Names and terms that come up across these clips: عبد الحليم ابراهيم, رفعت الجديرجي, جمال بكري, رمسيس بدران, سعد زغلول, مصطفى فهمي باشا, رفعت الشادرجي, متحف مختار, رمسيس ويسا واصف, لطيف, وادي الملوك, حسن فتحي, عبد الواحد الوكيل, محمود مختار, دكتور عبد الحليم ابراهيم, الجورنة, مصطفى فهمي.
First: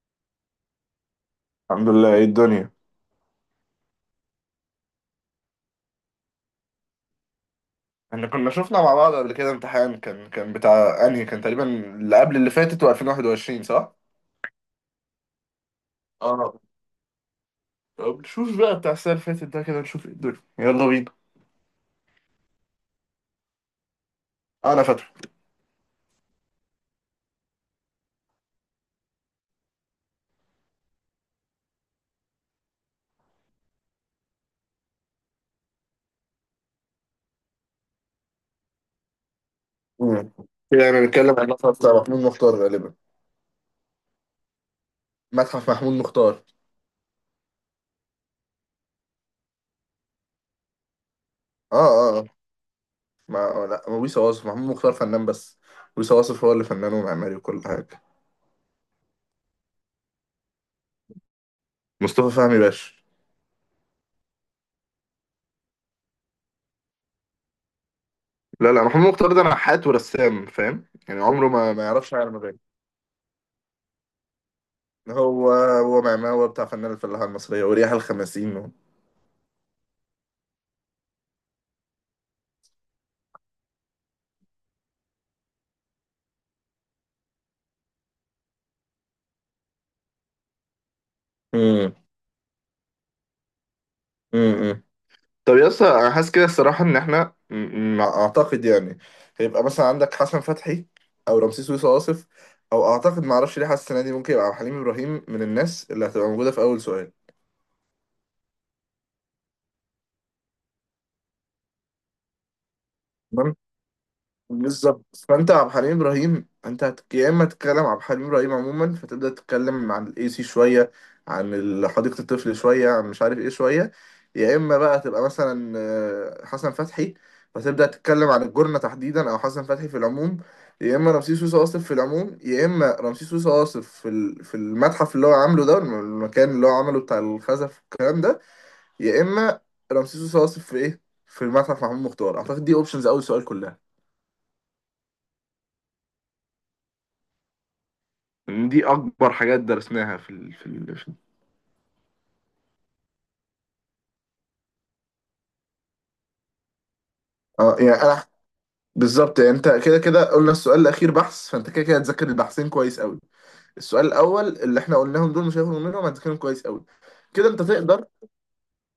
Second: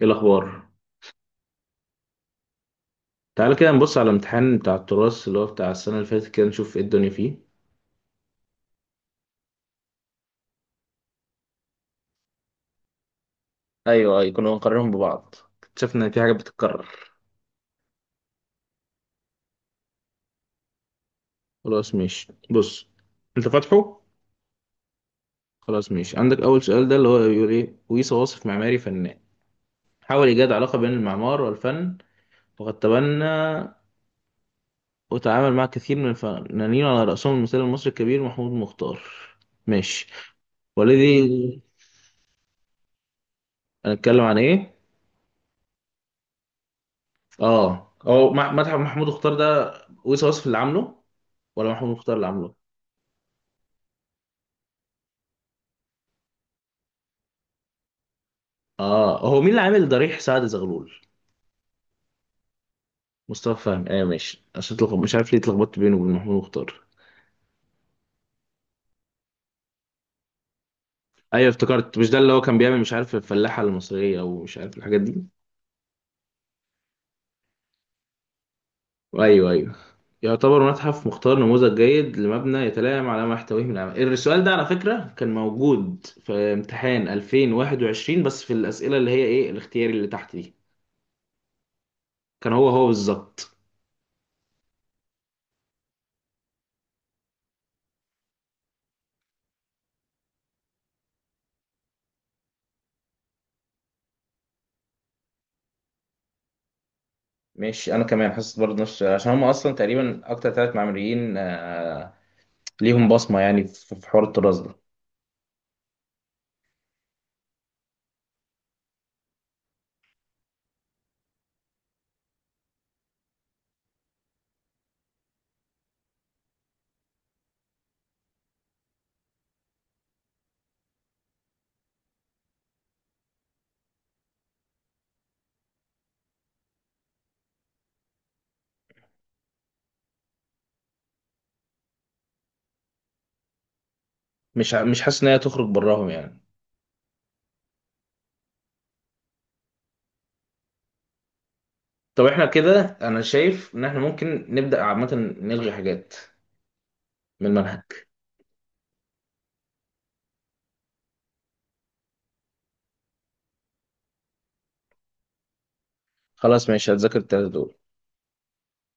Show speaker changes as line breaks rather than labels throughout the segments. ايه الاخبار؟
الحمد لله ايه الدنيا.
تعال كده نبص على الامتحان بتاع التراث اللي هو بتاع السنه اللي فاتت، كده نشوف ايه الدنيا فيه.
احنا كنا شفنا مع بعض قبل كده امتحان كان بتاع انهي كان تقريبا اللي قبل اللي فاتت و2021 صح؟
ايوه ايوه، كنا بنقارنهم ببعض. اكتشفنا ان في حاجه
اه.
بتتكرر.
طب نشوف بقى بتاع السنة اللي فاتت ده كده نشوف ايه الدنيا يلا بينا.
خلاص ماشي، بص، انت فاتحه؟
انا فاكره.
خلاص ماشي، عندك اول سؤال ده اللي هو بيقول ايه: ويصا واصف معماري فنان، حاول ايجاد علاقه بين المعمار والفن، وقد تبنى وتعامل مع كثير من الفنانين على راسهم المثال المصري الكبير محمود مختار. ماشي.
امم كده احنا
والذي
بنتكلم عن المتحف بتاع محمود مختار غالبا.
هنتكلم عن ايه؟
متحف محمود مختار.
اه، هو مدحت محمود مختار ده، ويصي وصف اللي عامله، ولا
اه
محمود مختار
اه
اللي
اه.
عامله؟
ما لا ويس واصف محمود مختار فنان بس. ويس واصف هو اللي فنان ومعماري وكل حاجة.
اه، هو مين اللي عامل ضريح سعد زغلول؟
مصطفى فهمي باشا.
مصطفى فهمي، ايوه ماشي، عشان تلخبط، مش عارف ليه اتلخبطت بينه وبين محمود مختار.
لا لا محمود مختار ده نحات ورسام فاهم يعني
ايوه
عمره ما
افتكرت، مش
يعرفش
ده اللي
يعمل
هو كان
مباني.
بيعمل، مش عارف، الفلاحه المصريه او مش عارف الحاجات دي؟
هو معماه هو بتاع فنان الفلاحة المصرية وريح الخمسين
ايوه ايوه. يعتبر متحف مختار نموذج جيد لمبنى يتلائم على ما يحتويه من العمل. السؤال ده على فكره كان موجود في امتحان 2021، بس في الاسئله اللي هي ايه، الاختياري اللي تحت دي.
مم.
كان هو بالظبط.
مم. طب يا اسطى انا حاسس كده الصراحة ان احنا اعتقد يعني هيبقى مثلا عندك حسن فتحي او رمسيس ويصا واصف او اعتقد ما اعرفش ليه حاسس السنة دي ممكن يبقى حليم ابراهيم من الناس اللي هتبقى موجودة في اول سؤال.
ماشي انا كمان حاسس برضه نفس، عشان هم اصلا تقريبا اكتر 3 معماريين، ليهم بصمه يعني في حوار الطراز ده.
بالظبط، فانت عبد الحليم ابراهيم انت يا اما تتكلم عبد الحليم ابراهيم عموما فتبدا تتكلم عن الاي سي شويه، عن حديقه الطفل شويه، عن مش عارف ايه شويه. يا اما بقى تبقى مثلا حسن فتحي فتبدا تتكلم عن الجرنه تحديدا او حسن فتحي في العموم. يا اما رمسيس سوسه واصف في العموم، يا اما رمسيس سوسه واصف في في المتحف اللي هو عامله ده، المكان اللي هو عمله بتاع الخزف والكلام ده. يا اما رمسيس سوسه واصف في ايه، في المتحف محمود مختار. اعتقد دي اوبشنز اول سؤال كلها.
مش حاسس ان هي تخرج براهم يعني.
إن دي اكبر حاجات درسناها في
طب احنا كده انا شايف ان احنا ممكن نبدا عامه نلغي حاجات من
اه
المنهج.
يعني انا، بالظبط يعني انت كده كده قلنا السؤال الاخير بحث، فانت كده كده هتذاكر البحثين كويس قوي. السؤال الاول اللي احنا قلناهم دول مش هيفرقوا منهم، هتذاكرهم كويس
خلاص
قوي.
ماشي هتذاكر
كده
الثلاثه
انت
دول
تقدر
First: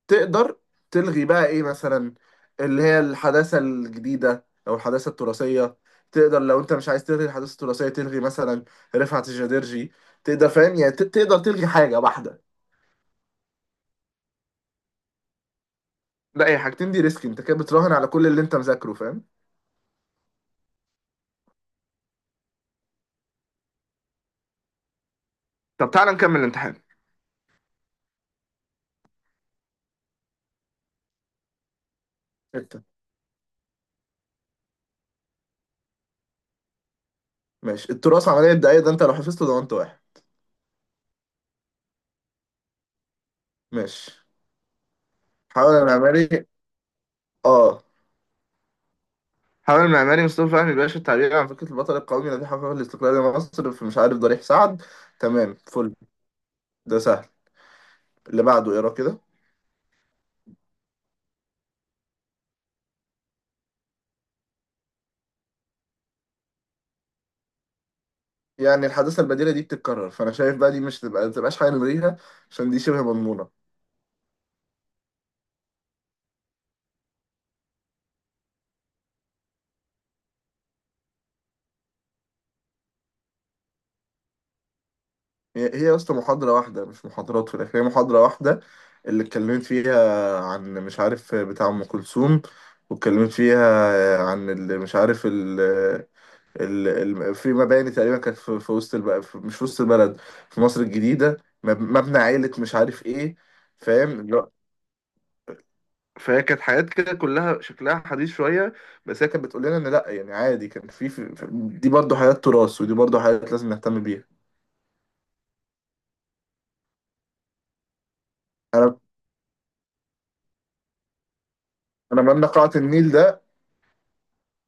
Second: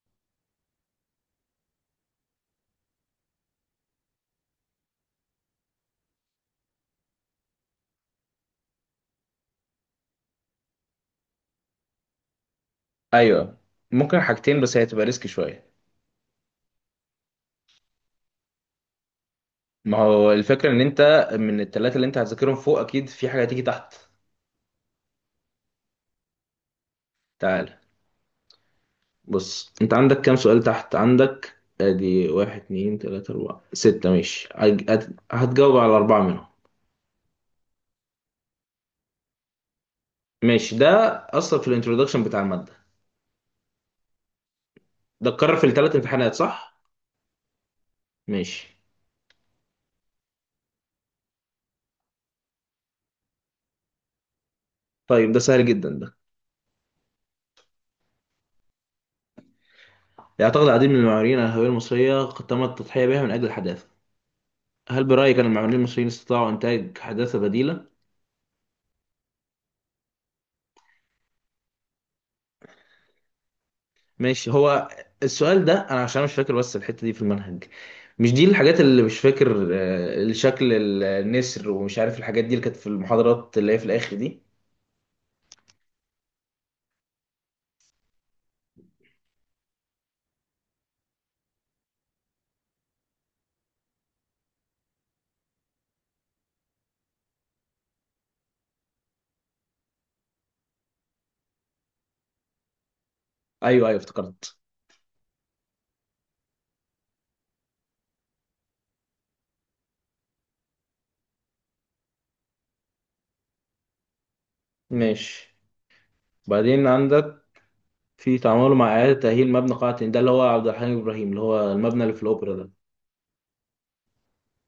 تقدر تلغي بقى ايه مثلا، اللي هي الحداثة الجديدة او الحداثة التراثية. تقدر لو انت مش عايز تلغي الحداثة التراثية تلغي مثلا رفعت الجدرجي. تقدر فاهم يعني تقدر تلغي حاجة واحدة.
ايوه، ممكن حاجتين بس هي هتبقى ريسك شويه.
لا، هي حاجتين دي ريسك، انت كده بتراهن على كل اللي انت مذاكره فاهم.
ما هو الفكره ان انت من ال3 اللي انت هتذاكرهم فوق اكيد في حاجه هتيجي تحت.
طب تعالى نكمل الامتحان.
تعال. بص، انت عندك كام سؤال تحت عندك؟ ادي واحد
ستة،
اتنين تلاتة اربعة ستة، ماشي هتجاوب على 4 منهم.
ماشي. التراث عملية دقايق ده، انت لو حفظته ضمنت واحد.
ماشي ده اصلا في الانترودكشن بتاع المادة.
ماشي.
ده اتكرر في
حاول
ال3 امتحانات
المعماري،
صح؟
اه،
ماشي.
حاول المعماري مصطفى فهمي باشا التعبير عن فكرة البطل القومي الذي حقق الاستقلال لمصر في مش عارف ضريح سعد.
طيب ده
تمام
سهل جدا
فل،
ده.
ده سهل. اللي بعده اقرا كده.
يعتقد العديد من المعماريين على الهوية المصرية قد تم التضحية بها من اجل الحداثة، هل برأيك ان المعماريين المصريين استطاعوا انتاج حداثة بديلة؟
يعني الحداثة البديلة دي بتتكرر، فأنا شايف بقى دي مش تبقى متبقاش حاجة نلغيها، عشان دي شبه مضمونة.
ماشي، هو السؤال ده انا عشان مش فاكر بس الحتة دي في المنهج. مش دي الحاجات اللي مش فاكر، شكل النسر ومش عارف الحاجات دي اللي كانت في المحاضرات اللي هي في الاخر دي.
هي يا اسطى محاضرة واحدة مش محاضرات في الآخر، هي محاضرة واحدة اللي اتكلمت فيها عن مش عارف بتاع أم كلثوم، واتكلمت فيها عن اللي مش عارف في مباني تقريبا كانت في وسط مش في وسط البلد، في مصر الجديدة. مبنى عائلة مش عارف ايه.
ايوه ايوه
فاهم
افتكرت.
فهي كانت حاجات كده كلها شكلها حديث شوية، بس هي كانت بتقول لنا ان لا يعني عادي كان دي برضو حاجات تراث ودي برضو حاجات لازم نهتم بيها.
ماشي، بعدين عندك في تعامله مع
انا،
اعاده تاهيل مبنى قاعة هند، ده اللي هو عبد الحليم ابراهيم، اللي هو المبنى اللي
انا
في
مبنى
الاوبرا ده.
قاعة النيل ده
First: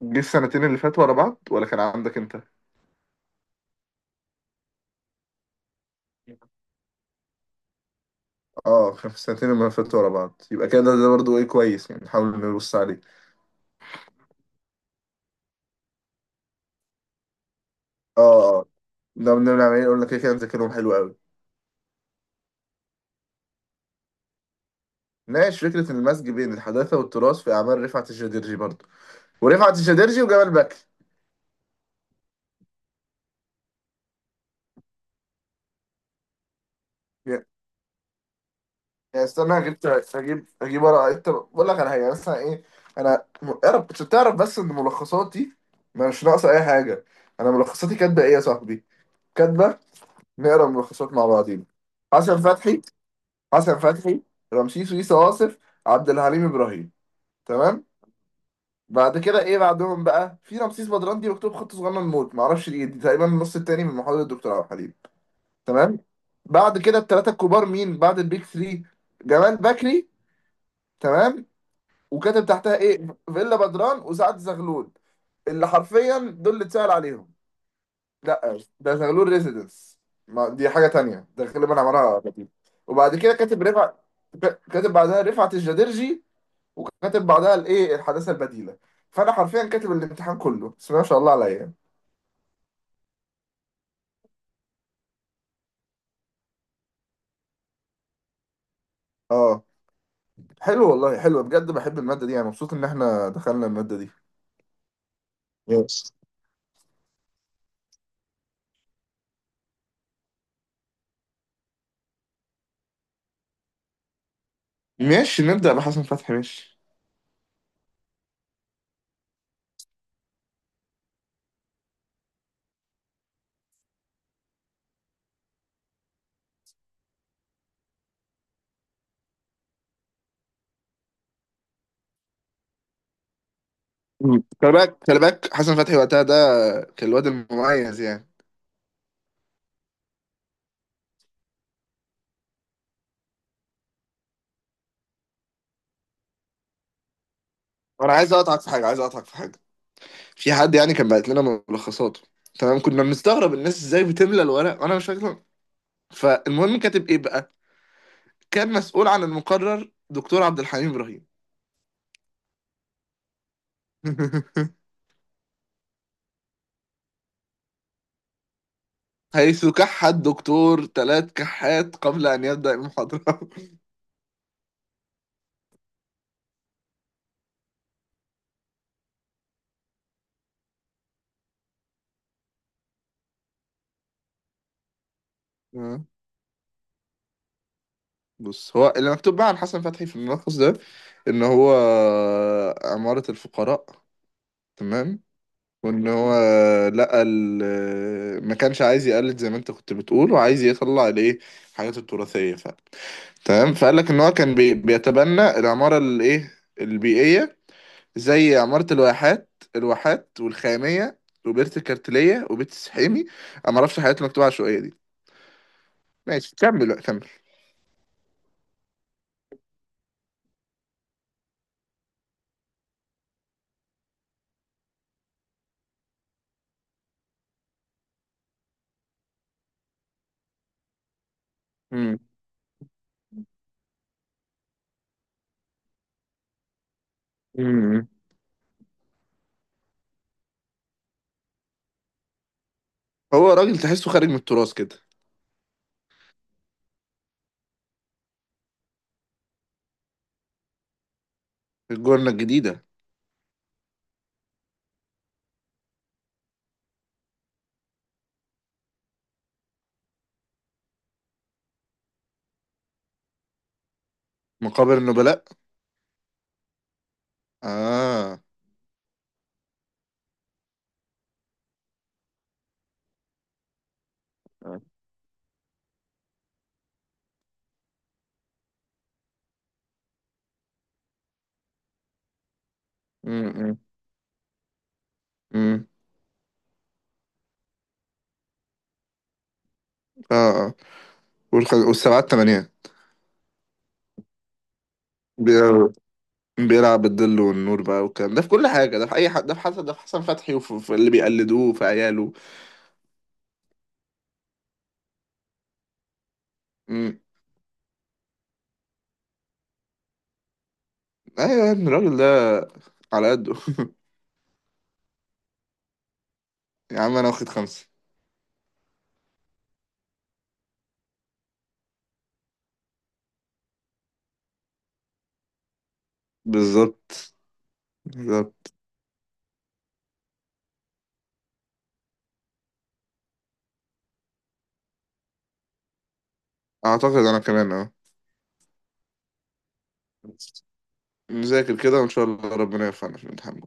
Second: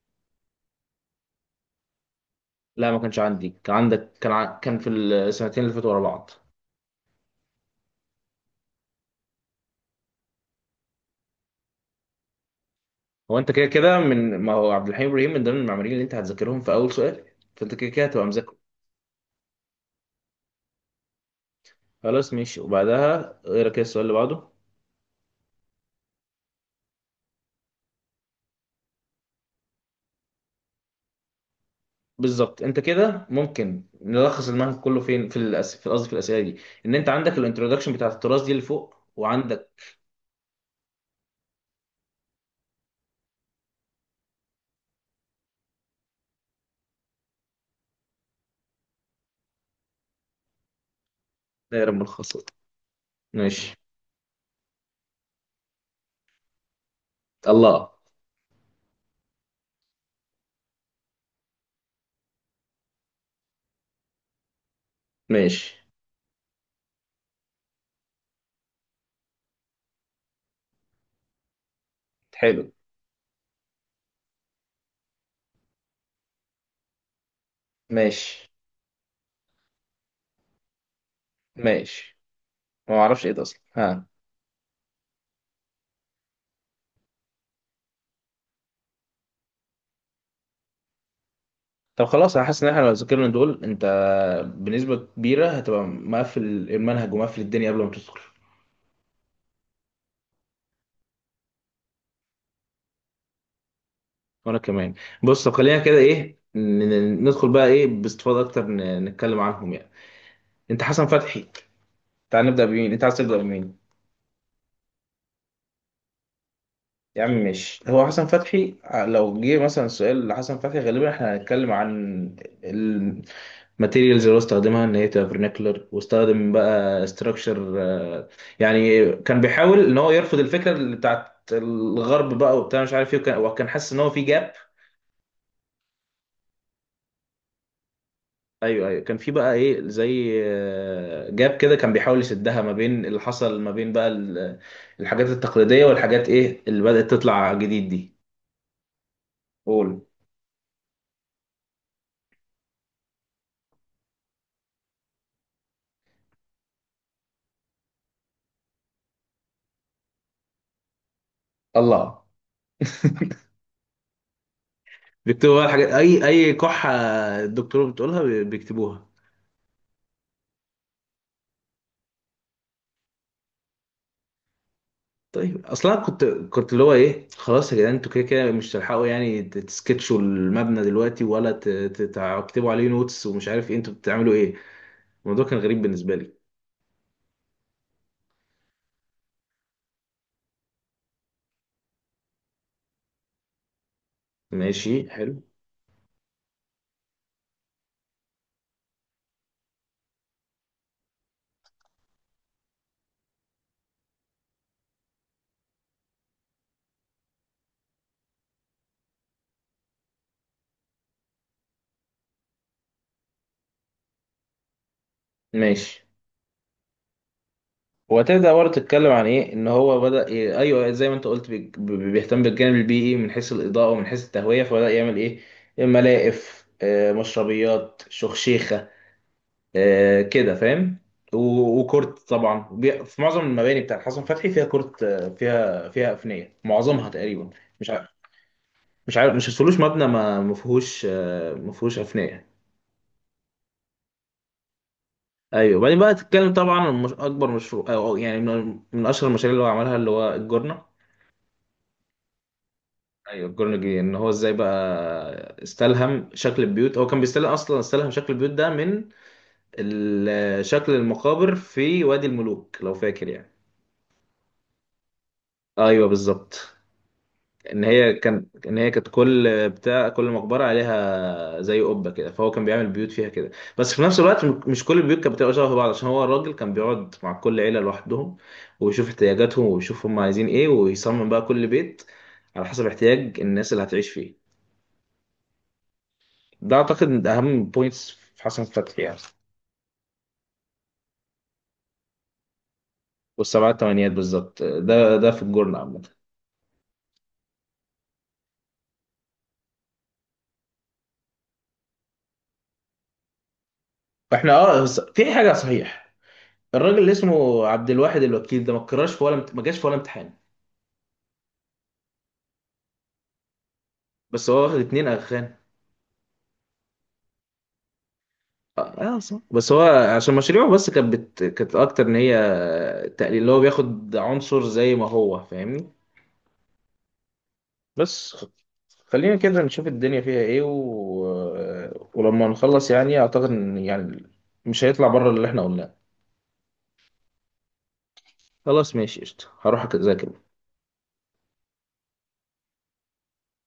جه السنتين اللي فاتوا ورا بعض ولا كان عندك انت؟
لا ما كانش عندي، كان عندك، كان في السنتين اللي فاتوا ورا بعض.
اه كان في السنتين اللي فاتوا ورا بعض، يبقى كده ده برضو ايه كويس يعني نحاول نبص عليه.
هو انت كده كده، من ما هو عبد الحليم ابراهيم من ضمن المعماريين اللي انت هتذاكرهم في اول سؤال، فانت كده كده هتبقى
اه
مذاكره.
اه. ده بنعمل ايه، قلنا كده كده مذاكرهم حلو قوي.
خلاص ماشي، وبعدها ايه رأيك السؤال اللي بعده؟
ناقش فكرة المزج بين الحداثة والتراث في أعمال رفعت الشادرجي برضه، ورفعت الشادرجي وجمال بكر.
بالظبط، انت كده ممكن نلخص المنهج كله فين، في قصدي في الاسئله دي، ان انت عندك
يعني،
الانترودكشن بتاعت التراث دي اللي فوق
استنى
وعندك
هجيب ورقة. أنت بقول لك على حاجة يعني مثلا إيه. أنا اعرف عشان تعرف بس إن ملخصاتي ما مش ناقصة أي حاجة. أنا ملخصاتي كاتبة إيه يا صاحبي؟ كاتبة. نقرا ملخصات مع بعضينا.
دايره
حسن
ملخصات.
فتحي،
ماشي.
حسن فتحي، رمسيس ويسا واصف، عبد الحليم إبراهيم. تمام؟
الله.
بعد كده إيه بعدهم بقى؟ في رمسيس بدران دي مكتوب خط صغنن موت معرفش، دي تقريبا النص التاني من محاضرة الدكتور عبد الحليم.
ماشي
تمام. بعد كده الثلاثه الكبار، مين بعد البيك 3؟ جمال بكري. تمام. وكاتب
حلو.
تحتها ايه؟ فيلا بدران وسعد زغلول، اللي حرفيا دول اللي اتسأل عليهم.
ماشي.
لا ده زغلول ريزيدنس، ما دي حاجه تانية ده غالبا
ماشي
عملها لطيف.
ما
وبعد
اعرفش ايه
كده
ده اصلا،
كاتب رفعت،
ها.
كاتب بعدها رفعت الجديرجي، كاتب بعدها الايه، الحداثه البديله. فانا حرفيا كاتب الامتحان كله بس ما شاء الله عليا.
طب خلاص انا حاسس ان احنا لو ذاكرنا دول، انت بنسبه كبيره هتبقى مقفل المنهج ومقفل الدنيا قبل ما تدخل.
اه حلو والله، حلو بجد، بحب الماده دي يعني، مبسوط ان احنا دخلنا الماده دي.
وانا كمان. بص، طب خلينا كده
Yes.
ايه، ندخل بقى ايه باستفاضه اكتر، نتكلم عنهم يعني. انت حسن فتحي، تعال نبدا بمين، انت عايز تبدا بمين؟
ماشي نبدأ بحسن فتحي، ماشي.
يا عم ماشي، هو حسن فتحي لو جه مثلا سؤال لحسن فتحي غالبا احنا هنتكلم عن الماتيريالز اللي هو استخدمها ان هي تبقى vernacular، واستخدم بقى ستراكشر. يعني كان بيحاول ان هو يرفض الفكره اللي بتاعت الغرب بقى وبتاع مش عارف ايه، وكان حاسس ان هو في
مم.
جاب.
خلي بالك خلي بالك، حسن فتحي وقتها ده كان الواد المميز يعني.
ايوه ايوه، كان في بقى ايه زي جاب كده، كان بيحاول يسدها ما بين اللي حصل ما بين بقى الحاجات التقليديه والحاجات ايه اللي بدات تطلع جديد دي.
انا عايز اقطعك في حاجه، عايز اقطعك في حاجه.
قول.
في حد يعني كان بعت لنا ملخصاته. تمام كنا بنستغرب الناس ازاي بتملى الورق وانا مش فاكر. فالمهم كاتب ايه بقى؟ كان مسؤول عن المقرر دكتور عبد الحليم ابراهيم.
الله. بيكتبوا بقى الحاجات، اي اي كحه الدكتور بتقولها بيكتبوها.
حيث كح الدكتور ثلاث كحات قبل ان يبدأ المحاضره.
طيب اصلا كنت اللي هو ايه، خلاص يا جدعان انتوا كده كده مش تلحقوا يعني تسكتشوا المبنى دلوقتي ولا تكتبوا عليه نوتس ومش عارف ايه، انتوا بتعملوا ايه؟ الموضوع كان غريب
آه.
بالنسبه لي.
بص، هو اللي مكتوب بقى عن حسن فتحي في الملخص ده ان هو عمارة الفقراء.
ماشي
تمام.
حلو.
وان هو لقى ما كانش عايز يقلد زي ما انت كنت بتقول، وعايز يطلع الايه، الحاجات التراثيه فعلا. تمام، فقال لك ان هو كان بيتبنى العماره الايه، البيئيه، زي عماره الواحات، الواحات والخاميه، وبيت الكارتليه وبيت السحيمي. انا ما اعرفش الحاجات المكتوبه العشوائيه دي.
ماشي،
ماشي كمل بقى، كمل.
وهتبدأ برضه تتكلم عن إيه إن هو بدأ إيه، أيوه زي ما أنت قلت بيهتم بالجانب البيئي من حيث الإضاءة ومن حيث التهوية، فبدأ يعمل إيه، ملاقف، مشربيات، شخشيخة، كده فاهم.
مم.
وكورت طبعا، في معظم المباني بتاعت حسن فتحي فيها كورت، فيها فيها أفنية معظمها تقريبا. مش عارف،
مم.
مش عارف مش هتقولوش مبنى ما فيهوش، ما فيهوش أفنية.
هو راجل تحسه خارج من التراث كده.
ايوه، وبعدين بقى تتكلم طبعا عن اكبر مشروع أو أو يعني من اشهر المشاريع اللي هو عملها اللي هو الجورنة.
الجنه الجديده.
ايوه الكورنيجي، ان هو ازاي بقى استلهم شكل البيوت، هو كان بيستلهم اصلا، استلهم شكل البيوت ده من شكل المقابر في وادي الملوك لو فاكر يعني.
مقابر النبلاء.
ايوه بالظبط. ان هي
اه.
كان ان هي كانت كل بتاع كل مقبره عليها زي قبه كده، فهو كان بيعمل بيوت فيها كده. بس في نفس الوقت
مم.
مش كل البيوت كانت بتبقى شبه بعض، عشان هو الراجل كان بيقعد مع كل عيله لوحدهم ويشوف احتياجاتهم ويشوف هم عايزين ايه، ويصمم بقى كل بيت على حسب احتياج الناس
مم.
اللي هتعيش فيه.
مم.
ده اعتقد من اهم بوينتس في حسن فتحي يعني.
اه اه. والسبعات تمانية.
والسبعة التمانيات بالظبط، ده ده في الجورنال
بيلعب
عامة.
بيلعب بالظل والنور بقى والكلام ده في كل حاجة، ده في أي حد، ده في حسن، ده في حسن فتحي وفي اللي بيقلدوه في عياله.
فاحنا اه، بس في حاجة صحيح، الراجل اللي
مم.
اسمه عبد الواحد الوكيل ده ما اتكررش في ولا ما جاش في ولا امتحان.
أيوة يا ابني الراجل ده على قده.
بس هو واخد 2 اغخان.
يا عم أنا واخد خمسة.
اه، صح. بس هو عشان مشاريعه بس كانت كانت اكتر ان هي تقليل اللي هو بياخد عنصر زي ما هو فاهمني.
بالظبط
بس
بالظبط
خلينا كده نشوف الدنيا فيها ايه و... ولما نخلص يعني اعتقد ان يعني مش هيطلع بره اللي احنا قلناه.
أعتقد أنا كمان أه.
خلاص ماشي قشطة، هروح أذاكر.
نذاكر كده وإن شاء الله ربنا يوفقنا في الامتحان.